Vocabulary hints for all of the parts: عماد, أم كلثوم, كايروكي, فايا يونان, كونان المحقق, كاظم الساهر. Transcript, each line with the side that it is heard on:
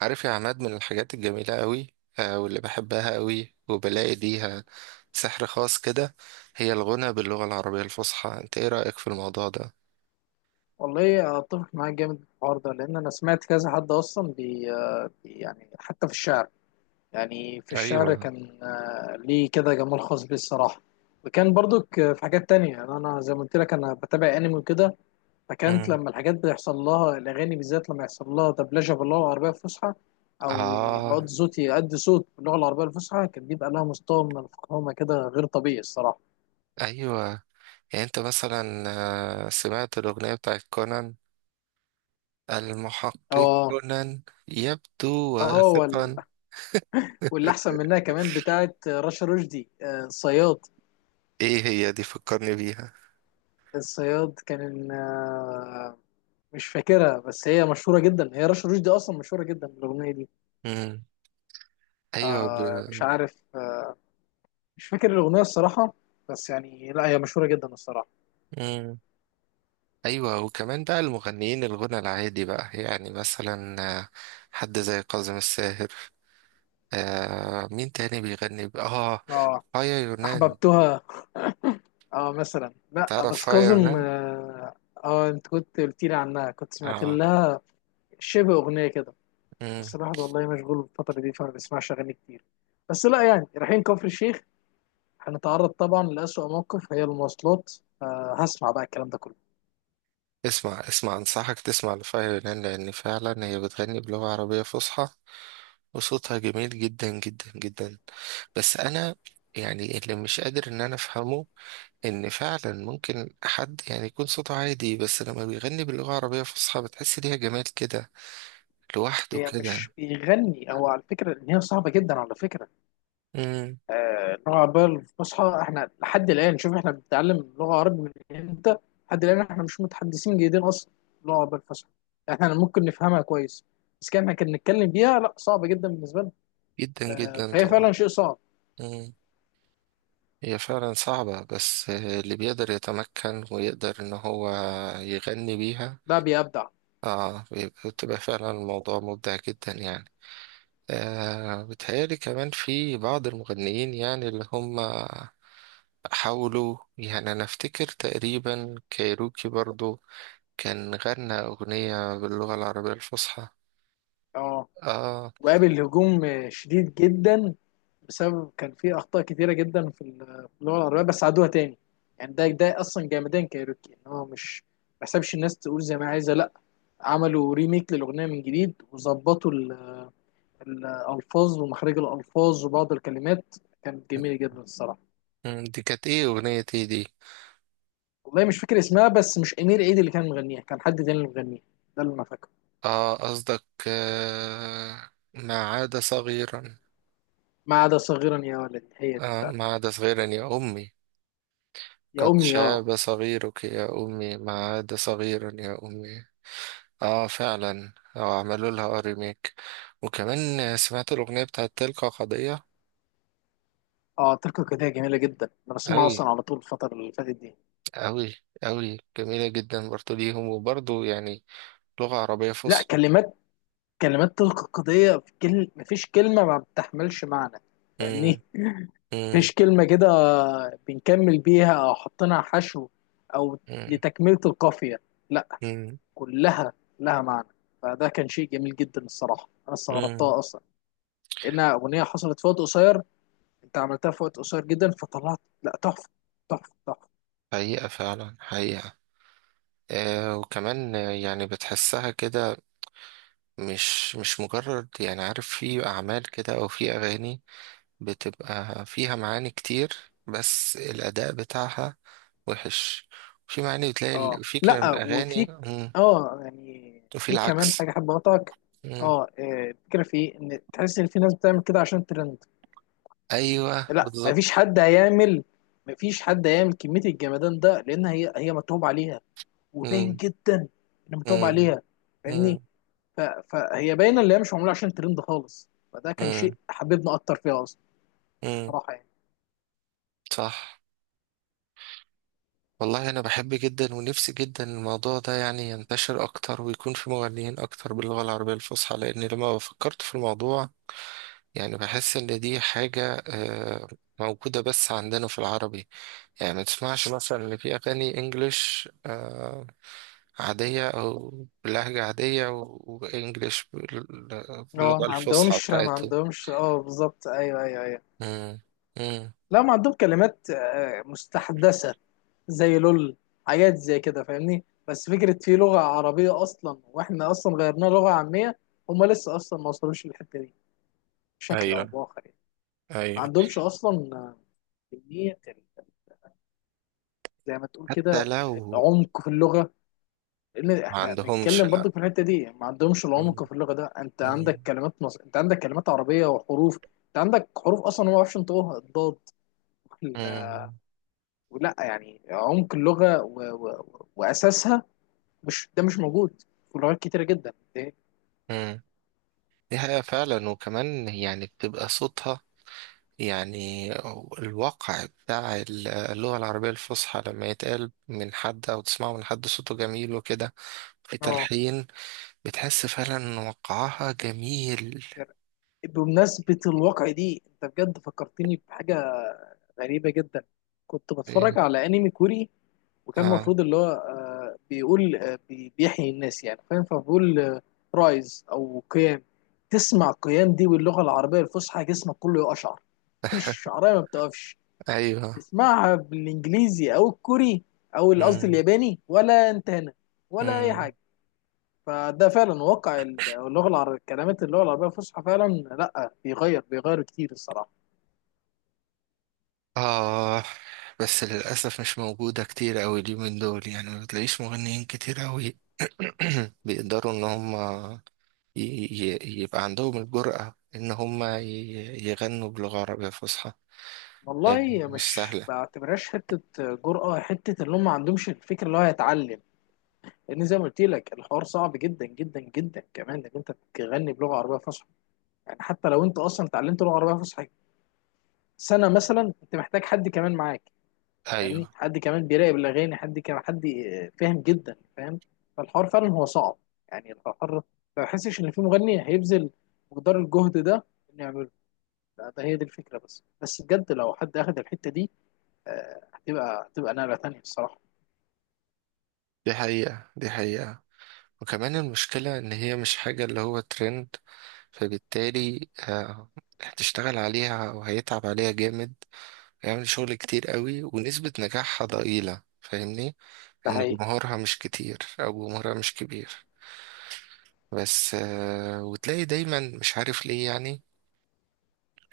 right: عارف يا عماد من الحاجات الجميلة قوي. واللي بحبها قوي وبلاقي ليها سحر خاص كده. هي الغنى باللغة العربية الفصحى، انت ايه رأيك في الموضوع ده؟
left: والله اتفق معاك جامد في الحوار ده، لان انا سمعت كذا حد اصلا يعني حتى في الشعر. يعني في الشعر
right: ايوه.
left: كان ليه كده جمال خاص بيه الصراحه. وكان برضك في حاجات تانية. يعني انا زي ما قلت لك انا بتابع انمي وكده، فكانت
right: مم.
left: لما الحاجات بيحصل لها الاغاني، بالذات لما يحصل لها دبلجه باللغه العربيه الفصحى او بقعد
right: اه.
left: صوتي يأدي صوت باللغه العربيه الفصحى، كان بيبقى لها مستوى من الفخامه كده غير طبيعي الصراحه.
right: ايوه. يعني انت مثلا سمعت الأغنية بتاعت كونان، المحقق
left: اه.
right: كونان يبدو واثقا.
left: اه، واللي احسن منها كمان بتاعه رشا رشدي الصياد.
right: ايه هي دي، فكرني بيها.
left: الصياد كان مش فاكرها، بس هي مشهوره جدا، هي رشا رشدي اصلا مشهوره جدا بالاغنيه دي.
right: مم. ايوه.
left: مش عارف، مش فاكر الاغنيه الصراحه، بس يعني لا هي مشهوره جدا الصراحه.
right: ب... ايوه، وكمان بقى المغنيين الغنى العادي بقى، يعني مثلا حد زي كاظم الساهر. آه مين تاني بيغني بقى؟ اه،
left: اه،
right: فايا يونان.
left: احببتها. اه مثلا، لا
right: تعرف
left: بس
right: فايا
left: كاظم،
right: يونان؟
left: اه. انت كنت قلت لي عنها، كنت سمعت
right: اه.
left: لها شبه اغنيه كده.
right: مم.
left: بس الواحد والله مشغول الفتره دي فما بيسمعش اغاني كتير، بس لا يعني رايحين كفر الشيخ، هنتعرض طبعا لأسوأ موقف هي المواصلات. هسمع بقى الكلام ده كله.
right: اسمع اسمع، انصحك تسمع لفايا يونان لان فعلا هي بتغني بلغة عربية فصحى وصوتها جميل جدا جدا جدا. بس انا يعني اللي مش قادر ان انا افهمه، ان فعلا ممكن حد يعني يكون صوته عادي بس لما بيغني باللغة العربية الفصحى بتحس ليها جمال كده لوحده
left: هي مش
right: كده.
left: بيغني، هو على فكرة ان هي صعبة جدا على فكرة.
right: امم.
left: اللغة العربية الفصحى، احنا لحد الآن، شوف احنا بنتعلم لغة عربي من امتى، لحد الآن احنا مش متحدثين جيدين أصلا اللغة العربية الفصحى. احنا ممكن نفهمها كويس، بس كان نتكلم بيها لا صعبة جدا بالنسبة لنا.
right: جدا جدا
left: فهي فعلا
right: طبعا.
left: شيء صعب.
right: امم. هي فعلا صعبة، بس اللي بيقدر يتمكن ويقدر ان هو يغني بيها،
left: ده بيبدع.
right: اه بتبقى فعلا الموضوع مبدع جدا يعني. آه بتهيألي كمان في بعض المغنيين، يعني اللي هم حاولوا، يعني انا افتكر تقريبا كايروكي برضو كان غنى اغنية باللغة العربية الفصحى.
left: اه،
right: اه.
left: وقابل هجوم شديد جدا، بسبب كان في اخطاء كتيره جدا في اللغه العربيه، بس عادوها تاني. يعني ده اصلا جامدين كايروكي، ان هو مش ما حسبش الناس تقول زي ما عايزه، لا، عملوا ريميك للاغنيه من جديد وظبطوا الالفاظ ومخارج الالفاظ وبعض الكلمات، كانت جميله جدا الصراحه.
right: مم، دي كانت ايه، اغنية ايه دي؟
left: والله مش فاكر اسمها، بس مش امير عيد اللي كان مغنيها، كان حد تاني اللي مغنيها، ده اللي انا فاكره.
right: اه قصدك ما عاد صغيرا.
left: ما عدا صغيرا يا ولد، هي دي
right: آه
left: فعلا.
right: ما عاد صغيرا يا أمي،
left: يا
right: قد
left: امي، اه.
right: شاب صغيرك يا أمي، ما عاد صغيرا يا أمي. اه فعلا، آه عملوا لها ريميك. وكمان سمعت الأغنية بتاعت تلك قضية.
left: اه، تركه كده جميله جدا، انا بسمعها
right: أوي
left: اصلا على طول الفتره اللي فاتت دي.
right: أوي أوي، جميلة جدا برضو ليهم، وبرضو يعني لغة عربية
left: لا
right: فصحى.
left: كلمات تلقائية في كل، مفيش كلمة ما بتحملش معنى.
right: مم.
left: فاهمني؟
right: مم.
left: مفيش كلمة كده بنكمل بيها أو حطينا حشو أو
right: مم.
left: لتكملة القافية، لا،
right: مم.
left: كلها لها معنى. فده كان شيء جميل جدا الصراحة، أنا
right: مم.
left: استغربتها أصلا إنها أغنية حصلت في وقت قصير، أنت عملتها في وقت قصير جدا فطلعت لا تحفة، تحفة تحفة.
right: حقيقة فعلا، حقيقة. آه وكمان يعني بتحسها كده، مش مجرد يعني، عارف، في أعمال كده أو في أغاني بتبقى فيها معاني كتير، بس الأداء بتاعها وحش. وفي معاني بتلاقي
left: أه
right: في
left: لا،
right: كلام أغاني.
left: وفي،
right: مم.
left: يعني
right: وفي
left: في كمان
right: العكس.
left: حاجة حابة أقطعك.
right: مم.
left: أه آه، الفكرة في إيه؟ إن تحس إن في ناس بتعمل كده عشان ترند.
right: أيوه
left: لا، مفيش
right: بالظبط.
left: حد هيعمل، كمية الجمدان ده، لأن هي متعوب عليها، وباين
right: مم.
left: جدا إن متعوب
right: مم.
left: عليها.
right: مم.
left: فاهمني؟ ف- فهي باينة اللي هي مش معمولة عشان ترند خالص، فده كان
right: مم.
left: شيء حببنا أكتر فيها أصلا.
right: مم.
left: صراحة يعني.
right: صح. والله أنا بحب جدا ونفسي جدا الموضوع ده يعني ينتشر أكتر ويكون في مغنيين أكتر باللغة العربية الفصحى، لأن لما فكرت في الموضوع يعني بحس ان دي حاجة موجودة بس عندنا في العربي. يعني ما تسمعش مثلا ان في اغاني انجليش عادية او بلهجة عادية، وانجليش
left: اه،
right: باللغة
left: ما
right: الفصحى
left: عندهمش ما
right: بتاعتهم.
left: عندهمش اه بالظبط، أيوه أيوه أيوه.
right: مم. مم.
left: لا، ما عندهم كلمات مستحدثة زي لول، حاجات زي كده. فاهمني؟ بس فكرة في لغة عربية أصلا، وإحنا أصلا غيرناها لغة عامية، هما لسه أصلا ما وصلوش للحتة دي بشكل أو
right: ايوه.
left: بآخر يعني. ما
right: ايوه.
left: عندهمش اصلا كميه، زي ما تقول كده
right: حتى لو
left: العمق في اللغه. لان
right: ما
left: احنا
right: عندهمش،
left: بنتكلم
right: لا.
left: برضو في الحته دي، ما عندهمش
right: مم.
left: العمق في اللغه. ده انت
right: مم.
left: عندك كلمات مصر، انت عندك كلمات عربيه وحروف. انت عندك حروف اصلا هو ما يعرفش ينطقوها، الضاد وال-
right: مم.
left: ولا يعني عمق اللغه واساسها، مش ده مش موجود في لغات كتيره جدا
right: مم. دي حقيقة فعلا. وكمان يعني بتبقى صوتها، يعني الواقع بتاع اللغة العربية الفصحى لما يتقال من حد أو تسمعه من حد صوته جميل وكده، في
left: اه،
right: تلحين، بتحس فعلا إن وقعها جميل.
left: بمناسبه الواقع دي، انت بجد فكرتني بحاجه غريبة جدا. كنت بتفرج
right: إيه.
left: على انمي كوري، وكان
right: آه.
left: المفروض اللي هو بيقول بيحيي الناس، يعني فاهم، فبقول رايز او قيام. تسمع قيام دي باللغة العربية الفصحى جسمك كله يقشعر، مفيش شعرية ما بتقفش.
right: أيوه.
left: تسمعها بالانجليزي او الكوري قصدي
right: مم.
left: الياباني، ولا انت هنا ولا اي
right: مم.
left: حاجة. فده فعلا واقع اللغة العربية، كلمات اللغة العربية الفصحى فعلا لا بيغير كتير الصراحة.
right: آه. بس للأسف مش موجودة كتير أوي اليومين دول، يعني ما بتلاقيش مغنيين كتير أوي بيقدروا إن هم يبقى عندهم الجرأة إن هم يغنوا بلغة عربية فصحى. يعني
left: والله
right: مش
left: مش
right: سهل.
left: بعتبرهاش حتة جرأة، حتة اللي هم ما عندهمش الفكرة اللي هو يتعلم. لأن زي ما قلت لك الحوار صعب جدا جدا جدا، كمان إنك أنت تغني بلغة عربية فصحى. يعني حتى لو أنت أصلا اتعلمت لغة عربية فصحى سنة مثلا، أنت محتاج حد كمان معاك، فاهمني،
right: ايوه.
left: حد كمان بيراقب الأغاني، حد كمان، حد فاهم جدا فاهم. فالحوار فعلا هو صعب، يعني الحوار، ما بحسش إن في مغني هيبذل مقدار الجهد ده إنه يعمله. لا، ده هي دي الفكرة، بس بجد لو حد أخد الحتة دي آه، هتبقى نقلة تانية الصراحة.
right: دي حقيقة، دي حقيقة. وكمان المشكلة ان هي مش حاجة اللي هو ترند، فبالتالي هتشتغل عليها وهيتعب عليها جامد، هيعمل شغل كتير قوي ونسبة نجاحها ضئيلة، فاهمني،
left: ده
right: ان
left: حقيقي.
right: جمهورها مش كتير او جمهورها مش كبير. بس وتلاقي دايما مش عارف ليه، يعني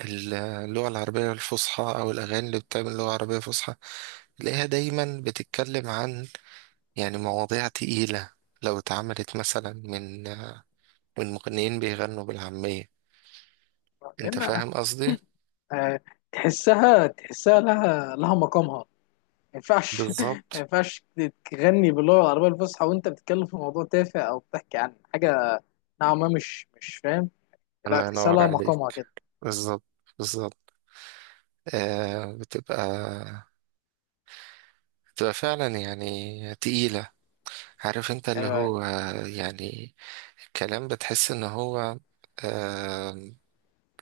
right: اللغة العربية الفصحى او الاغاني اللي بتعمل لغة عربية فصحى، تلاقيها دايما بتتكلم عن يعني مواضيع تقيلة، لو اتعملت مثلا من من مغنيين بيغنوا بالعامية. انت
left: لأن
right: فاهم قصدي؟
left: آه، تحسها لها مقامها، ما ينفعش ما
right: بالظبط.
left: ينفعش تغني باللغة العربية الفصحى وأنت بتتكلم في موضوع تافه أو بتحكي عن حاجة نوعا ما، مش فاهم. لا،
right: الله
left: تحسها
right: ينور
left: لها مقامها
right: عليك.
left: كده.
right: بالظبط. بالظبط. آه بتبقى، بتبقى فعلا يعني تقيلة. عارف انت اللي
left: أيوه أيوه.
right: هو، يعني كلام بتحس ان هو، آه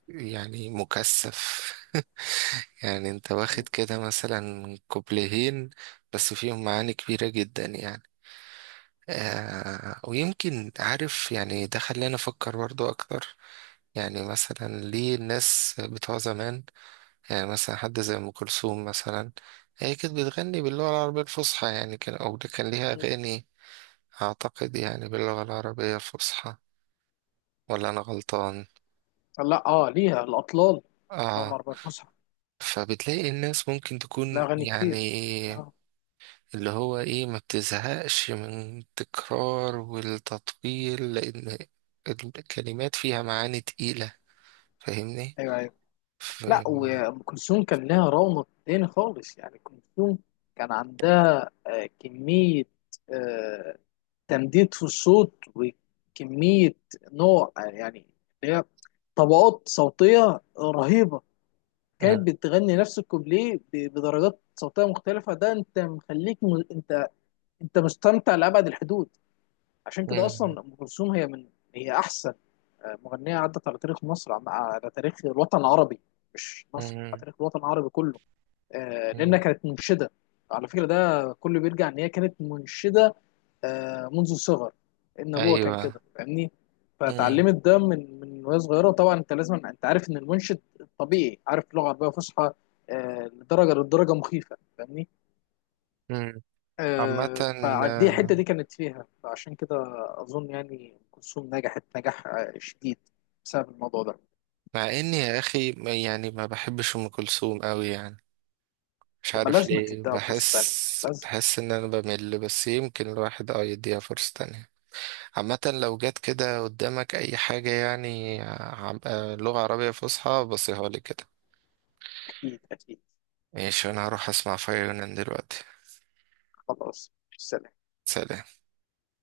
right: يعني مكثف. يعني انت واخد
left: م-
right: كده مثلا كوبليهين بس فيهم معاني كبيرة جدا يعني. آه، ويمكن عارف يعني ده خلاني أفكر برضو أكتر، يعني مثلا ليه الناس بتوع زمان، يعني مثلا حد زي أم كلثوم مثلا هي كانت بتغني باللغة العربية الفصحى، يعني كان أو ده كان ليها
left: م.
right: أغاني، أعتقد يعني باللغة العربية الفصحى، ولا أنا غلطان؟
left: لا أه، ليها الأطلال اللغة
right: آه.
left: العربية الفصحى،
right: فبتلاقي الناس ممكن
left: لها
right: تكون
left: أغاني
right: يعني
left: كتير آه،
right: اللي هو إيه، ما بتزهقش من التكرار والتطويل، لأن الكلمات فيها معاني تقيلة، فاهمني.
left: أيوه أيوه.
right: ف...
left: لا، وأم كلثوم كان لها رونق تاني خالص، يعني أم كلثوم كان عندها كمية، آه، تمديد في الصوت، وكمية نوع يعني اللي هي طبقات صوتية رهيبة.
right: مم.
left: كانت بتغني نفس الكوبليه بدرجات صوتية مختلفة، ده انت مخليك م... انت انت مستمتع لأبعد الحدود. عشان كده
right: مم.
left: أصلا أم كلثوم، هي أحسن مغنية عدت على تاريخ مصر، على تاريخ الوطن العربي، مش مصر، على
right: مم.
left: تاريخ الوطن العربي كله. لأنها
right: مم.
left: كانت منشدة. على فكرة ده كله بيرجع إن هي كانت منشدة منذ الصغر، إن أبوها كان
right: ايوه.
left: كده فاهمني.
right: مم.
left: فاتعلمت ده من وهي صغيرة. طبعا أنت لازم، أنت عارف إن المنشد طبيعي عارف لغة عربية فصحى لدرجة مخيفة، فاهمني.
right: مم. عامة
left: فدي
right: آه،
left: الحتة دي كانت فيها، فعشان كده أظن يعني أم كلثوم نجحت نجاح شديد بسبب الموضوع ده.
right: مع اني يا اخي يعني ما بحبش ام كلثوم قوي، يعني مش
left: يبقى
right: عارف
left: لازم
right: ليه،
left: تديها فرصة تانية،
right: بحس
left: لازم.
right: بحس ان انا بمل، بس يمكن الواحد اه يديها فرصة تانية. عامة لو جت كده قدامك اي حاجة يعني لغة عربية فصحى، بصيها لي كده.
left: أكيد أكيد.
right: ماشي انا هروح اسمع فيونان دلوقتي.
left: خلاص، سلام.
right: سلام.